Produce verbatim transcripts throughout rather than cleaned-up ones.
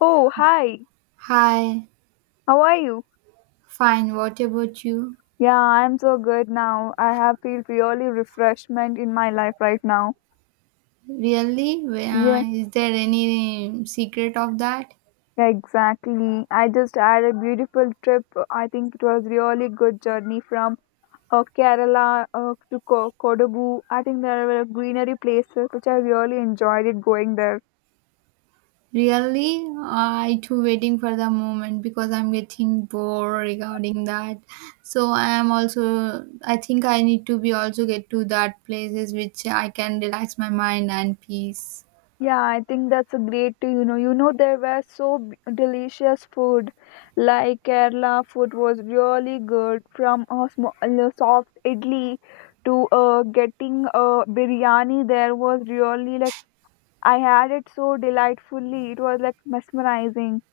Oh, hi. Hi, How are you? fine. What about you? Yeah, I'm so good now. I have feel really refreshment in my life right now. Really? Yeah, Uh, is there any secret of that? exactly. I just had a beautiful trip. I think it was really good journey from uh, Kerala uh, to Ko- Kodagu. I think there were greenery places which I really enjoyed it going there. Really? Uh, I too waiting for the moment because I'm getting bored regarding that. So I am also. I think I need to be also get to that places which I can relax my mind and peace. Yeah, I think that's a great, you know, you know there were so b- delicious food, like Kerala food was really good from a small, soft idli to uh, getting a biryani. There was really like I had it so delightfully. It was like mesmerizing.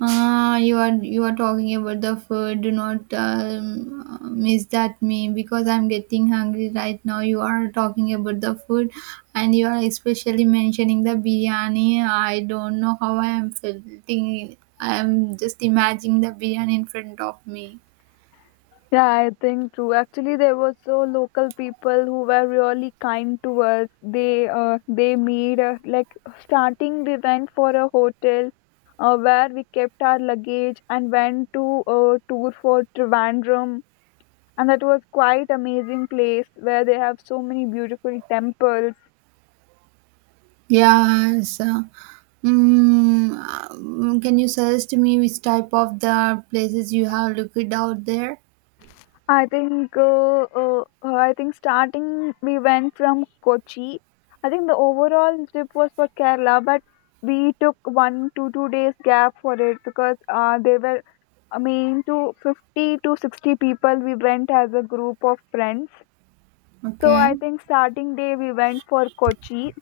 Ah, you are you are talking about the food. Do not um, uh, miss that me because I'm getting hungry right now. You are talking about the food, and you are especially mentioning the biryani. I don't know how I am feeling. I am just imagining the biryani in front of me. Yeah, I think true. Actually, there were so local people who were really kind to us. They uh, they made a, like starting we went for a hotel uh, where we kept our luggage and went to a tour for Trivandrum, and that was quite amazing place where they have so many beautiful temples. Yes. uh, Mm, um, can you suggest to me which type of the places you have looked out there? I think uh, uh, uh, I think starting we went from Kochi. I think the overall trip was for Kerala, but we took one to two days gap for it because uh, they were I mean to fifty to sixty people. We went as a group of friends. So Okay. I think starting day we went for Kochi.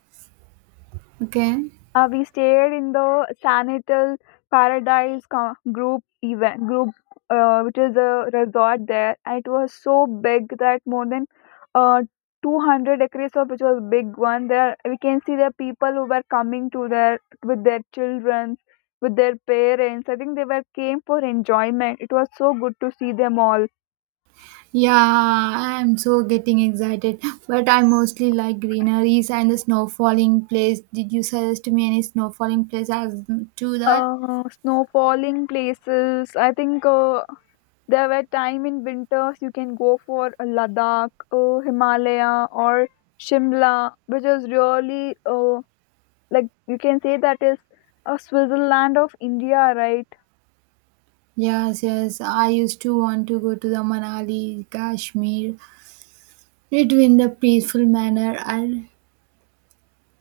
Okay. Uh, we stayed in the Sanital Paradise co- group event group, uh, which is a resort there, and it was so big that more than uh, two hundred acres of which was big one. There we can see the people who were coming to there with their children, with their parents. I think they were came for enjoyment. It was so good to see them all. Yeah, I'm so getting excited, but I mostly like greeneries and the snow falling place. Did you suggest me any snow falling place as to that? Uh, snow falling places. I think uh, there were time in winters you can go for a Ladakh, uh, Himalaya, or Shimla, which is really uh, like you can say that is a Switzerland of India, right? Yes, yes. I used to want to go to the Manali, Kashmir. It in the peaceful manner. I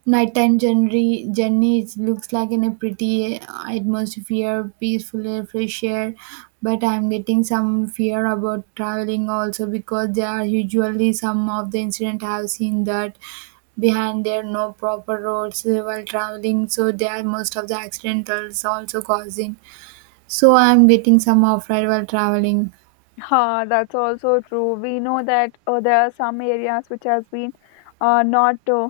nighttime journey, journeys looks like in a pretty uh, atmosphere, peaceful air, fresh air. But I'm getting some fear about traveling also because there are usually some of the incident I have seen that behind there no proper roads uh, while traveling, so there are most of the accidentals also causing. So I'm getting some off ride while traveling. Ha, that's also true. We know that uh, there are some areas which has been uh, not uh,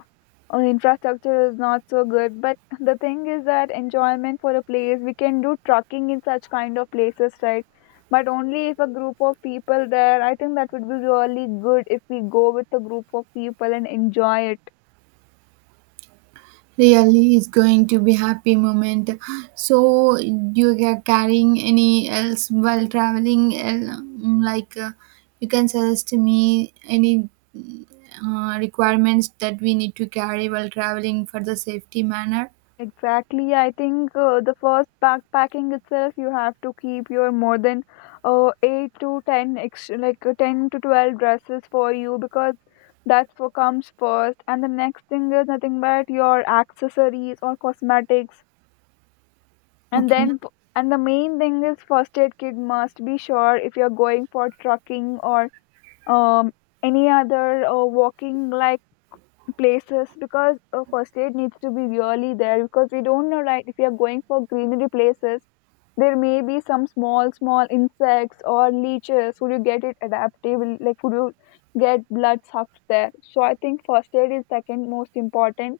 uh, infrastructure is not so good. But the thing is that enjoyment for a place we can do trucking in such kind of places, right? But only if a group of people there. I think that would be really good if we go with a group of people and enjoy it. Really is going to be happy moment. So you are carrying any else while traveling? el- mm, Like uh, you can suggest to me any mm, uh, requirements that we need to carry while traveling for the safety manner. Exactly. I think uh, the first backpacking itself, you have to keep your more than uh, eight to ten extra, like uh, ten to twelve dresses for you because that's what comes first. And the next thing is nothing but your accessories or cosmetics. And Okay. then, f- and the main thing is first aid kit must be sure if you're going for trucking or um, any other uh, walking like places, because uh, first aid needs to be really there because we don't know, right, if we are going for greenery places there may be some small small insects or leeches, would you get it adaptable, like would you get blood sucked there. So I think first aid is second most important,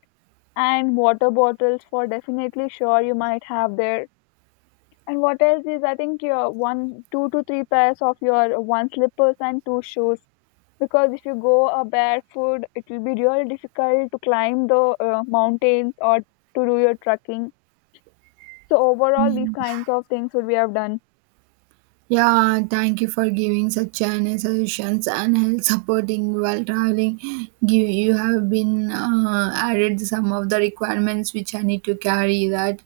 and water bottles for definitely sure you might have there. And what else is, I think your one, two to three pairs of your one slippers and two shoes. Because if you go uh, barefoot, it will be really difficult to climb the uh, mountains or to do your trekking. So overall, these kinds of things would we have done. Yeah, thank you for giving such an suggestions and help supporting while traveling. Give you have been uh, added some of the requirements which I need to carry that.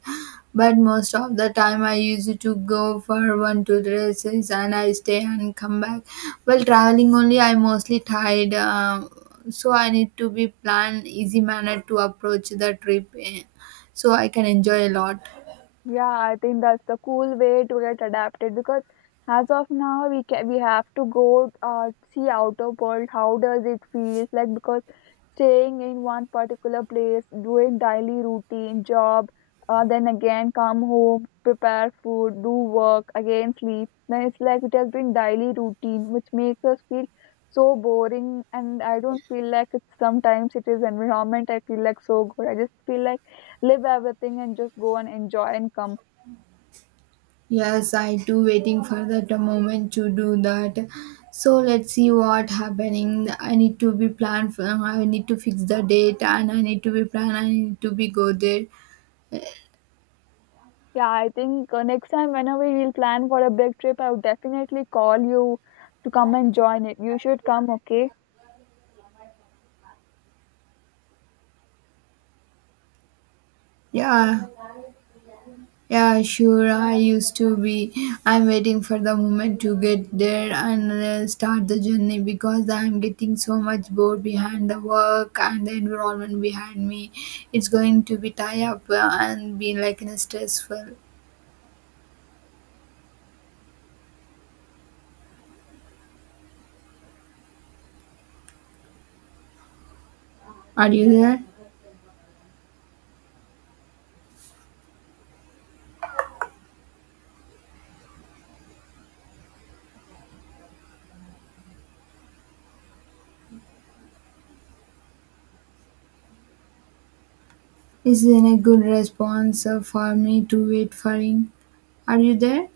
But most of the time I used to go for one two dresses and I stay and come back. While traveling only I mostly tired, uh, so I need to be plan easy manner to approach the trip, eh, so I can enjoy a lot. Yeah, I think that's the cool way to get adapted because as of now we can we have to go uh, see outer world. How does it feel like? Because staying in one particular place, doing daily routine, job, uh, then again come home, prepare food, do work, again sleep. Then it's like it has been daily routine, which makes us feel so boring. And I don't feel like it's sometimes it is environment. I feel like so good. I just feel like live everything and just go and enjoy and come. Yes, I do waiting for that moment to do that. So let's see what happening. I need to be planned. For, I need to fix the date and I need to be planned. I need to be go there. Yeah, I think uh, next time whenever we'll plan for a big trip, I'll definitely call you to come and join it. You should come, okay? Yeah, yeah, sure. I used to be. I'm waiting for the moment to get there and uh, start the journey because I'm getting so much bored behind the work and the environment behind me. It's going to be tie up uh, and be like in a stressful. Are you there? Isn't a good response uh, for me to wait for him. Are you there?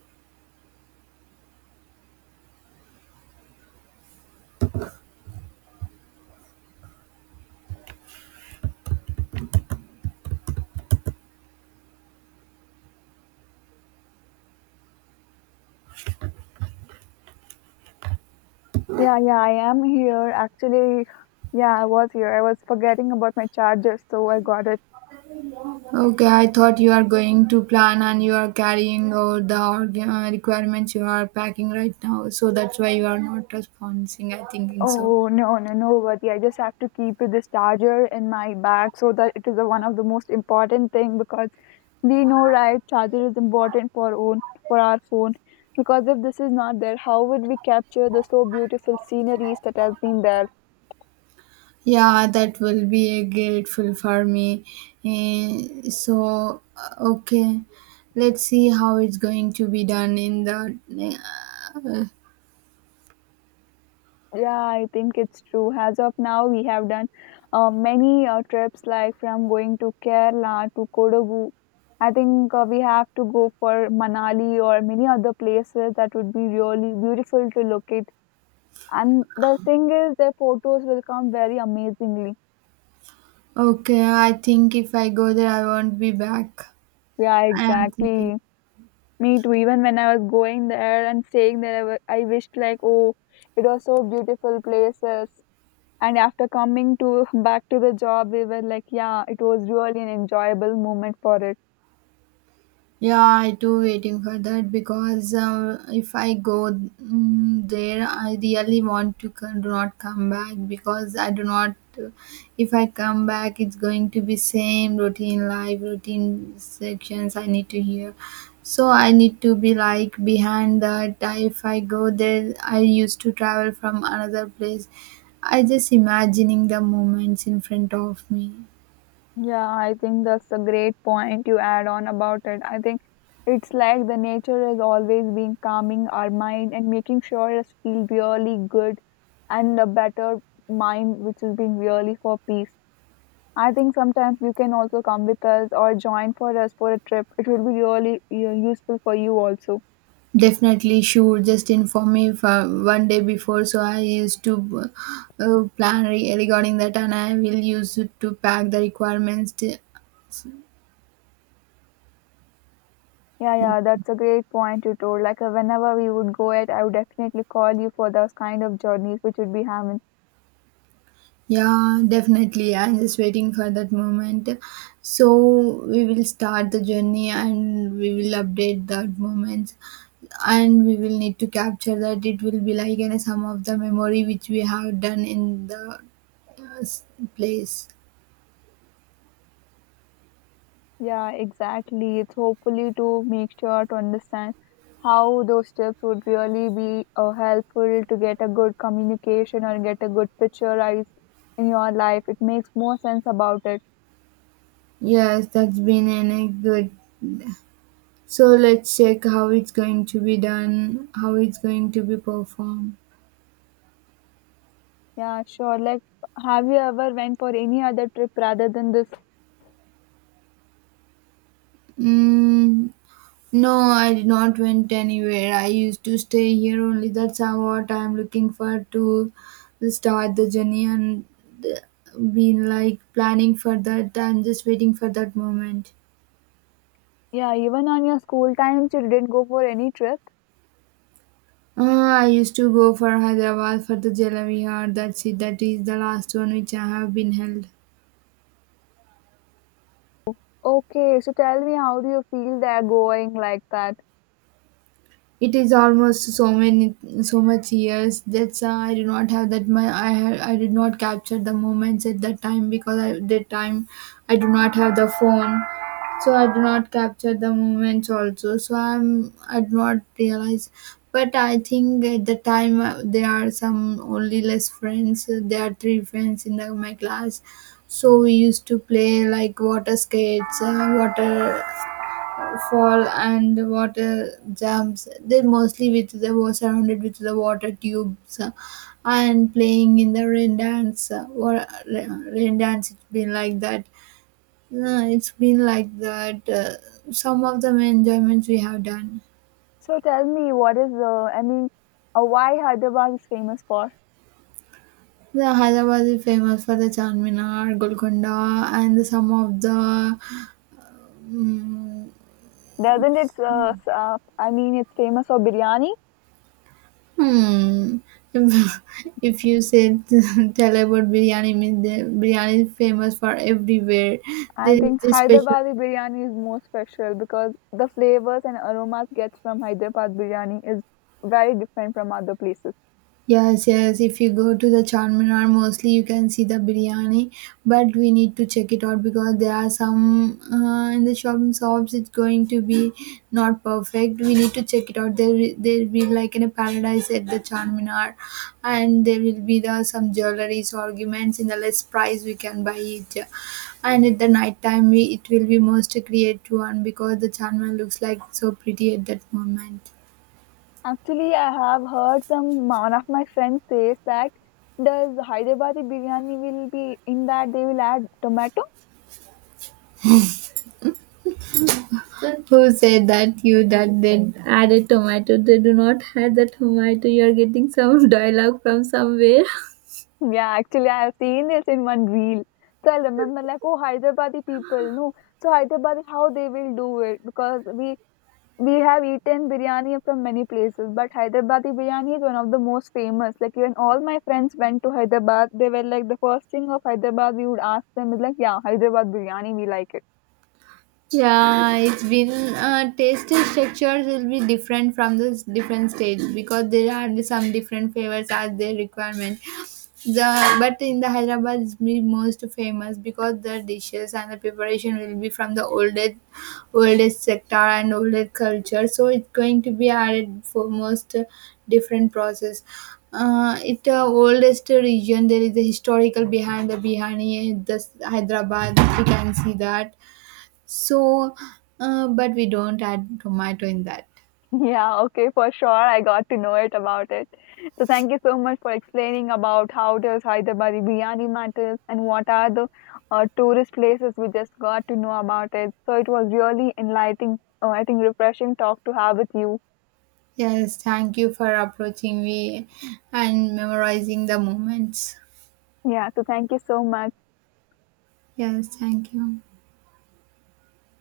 Yeah, yeah, I am here. Actually, yeah, I was here. I was forgetting about my charger, so I got it. Okay, I thought you are going to plan and you are carrying out the org- uh, requirements you are packing right now. So that's why you are not responding. I thinking so. Oh, no, no, no, Vati. I just have to keep this charger in my bag so that it is the one of the most important thing, because we know, right, charger is important for own for our phone, because if this is not there, how would we capture the so beautiful sceneries that has been there. Yeah, that will be uh, grateful for me. Eh, so uh, okay, let's see how it's going to be done in the, uh, Yeah, I think it's true. As of now, we have done uh, many uh, trips like from going to Kerala to Kodagu. I think uh, we have to go for Manali or many other places that would be really beautiful to locate. And the thing is, their photos will come very amazingly. okay, I think if I go there, I won't be back. Yeah, I am thinking. exactly. Me too. Even when I was going there and staying there, I wa- I wished like, oh, it was so beautiful places. And after coming to back to the job, we were like, yeah, it was really an enjoyable moment for us. Yeah, I do waiting for that because uh, if I go mm, there, I really want to co- do not come back because I do not. uh, If I come back, it's going to be same routine life, routine sections I need to hear. So I need to be like behind that. I, if I go there, I used to travel from another place. I just imagining the moments in front of me. Yeah, I think that's a great point you add on about it. I think it's like the nature is always being calming our mind and making sure us feel really good and a better mind which is being really for peace. I think sometimes you can also come with us or join for us for a trip. It will be really you useful for you also. Definitely, sure. Just inform me if, uh, one day before, so I used to uh, uh, plan re- regarding that, and I will use it to pack the requirements. To, Yeah, yeah, that's a great point you told. Like uh, whenever we would go it, I would definitely call you for those kind of journeys which would be having. yeah, definitely. I'm just waiting for that moment. So we will start the journey, and we will update that moment, and we will need to capture that. It will be like in some of the memory which we have done in the uh, s- place. Yeah, exactly. It's hopefully to make sure to understand how those tips would really be uh, helpful to get a good communication or get a good picturized in your life. It makes more sense about it. Yes, that's been in a good. So let's check how it's going to be done, how it's going to be performed. Yeah, sure. Like, have you ever went for any other trip rather than this? Mm, no, I did not went anywhere. I used to stay here only. That's how what I'm looking for to start the journey and been like planning for that. I'm just waiting for that moment. Yeah, even on your school times, you didn't go for any trip. Uh, I used to go for Hyderabad for the Jalavi. That's it. That is the last one which I have been held. Okay, so tell me, how do you feel they're going like that? It is almost so many so much years that's uh, I do not have that my I had I did not capture the moments at that time because I that time I do not have the phone, so I do not capture the moments also, so I'm I do not realize. But I think at the time uh, there are some only less friends. Uh, there are three friends in the, my class, so we used to play like water skates, uh, water fall and the water jumps. They mostly with the were surrounded with the water tubes uh, and playing in the rain dance uh, or uh, rain dance, it's been like that. No, it's been like that, uh, some of the enjoyments we have done. So tell me, what is the, I mean, uh, why Hyderabad is famous for? The Hyderabad is famous for the Charminar, Golconda, and the, some of the. Mm. Doesn't it? Uh, s- uh, I mean, it's famous for biryani. Hmm. If if you said tell about biryani, means the biryani is famous for everywhere. I There is think this special. Hyderabadi biryani is more special because the flavors and aromas gets from Hyderabad biryani is very different from other places. Yes, yes. If you go to the Charminar, mostly you can see the biryani, but we need to check it out because there are some, uh, in the shopping shops. It's going to be not perfect. We need to check it out. There, will- there will be like in a paradise at the Charminar, and there will be the some jewelries arguments in the less price we can buy it, and at the night time we it will be most creative one because the Charminar looks like so pretty at that moment. Actually, I have heard some one of my friends says that does Hyderabadi biryani will be in that they will add tomato? Who said that you that they added tomato? They do not add the tomato. You are getting some dialogue from somewhere. Yeah, actually, I have seen this in one reel. So I remember like, oh, Hyderabadi people, no. So Hyderabadi, how they will do it because we we have eaten biryani from many places, but Hyderabadi biryani is one of the most famous. Like even all my friends went to Hyderabad, they were like the first thing of Hyderabad. We would ask them is like, yeah, Hyderabad biryani, we like it. Yeah, it's been uh, tasting structures will be different from the s- different stage because there are some different flavors as their requirement. The but in the Hyderabad is be most famous because the dishes and the preparation will be from the oldest oldest sector and oldest culture. So it's going to be added for most uh, different process. Uh, it uh, oldest region, there is a historical behind the Bihani, the s- Hyderabad. We can see that, so, uh, but we don't add tomato in that. Yeah, okay, for sure. I got to know it about it. So thank you so much for explaining about how does Hyderabadi biryani matters and what are the uh, tourist places we just got to know about it. So it was really enlightening. Uh, I think refreshing talk to have with you. Yes, thank you for approaching me and memorizing the moments. Yeah, so thank you so much. Yes, thank you.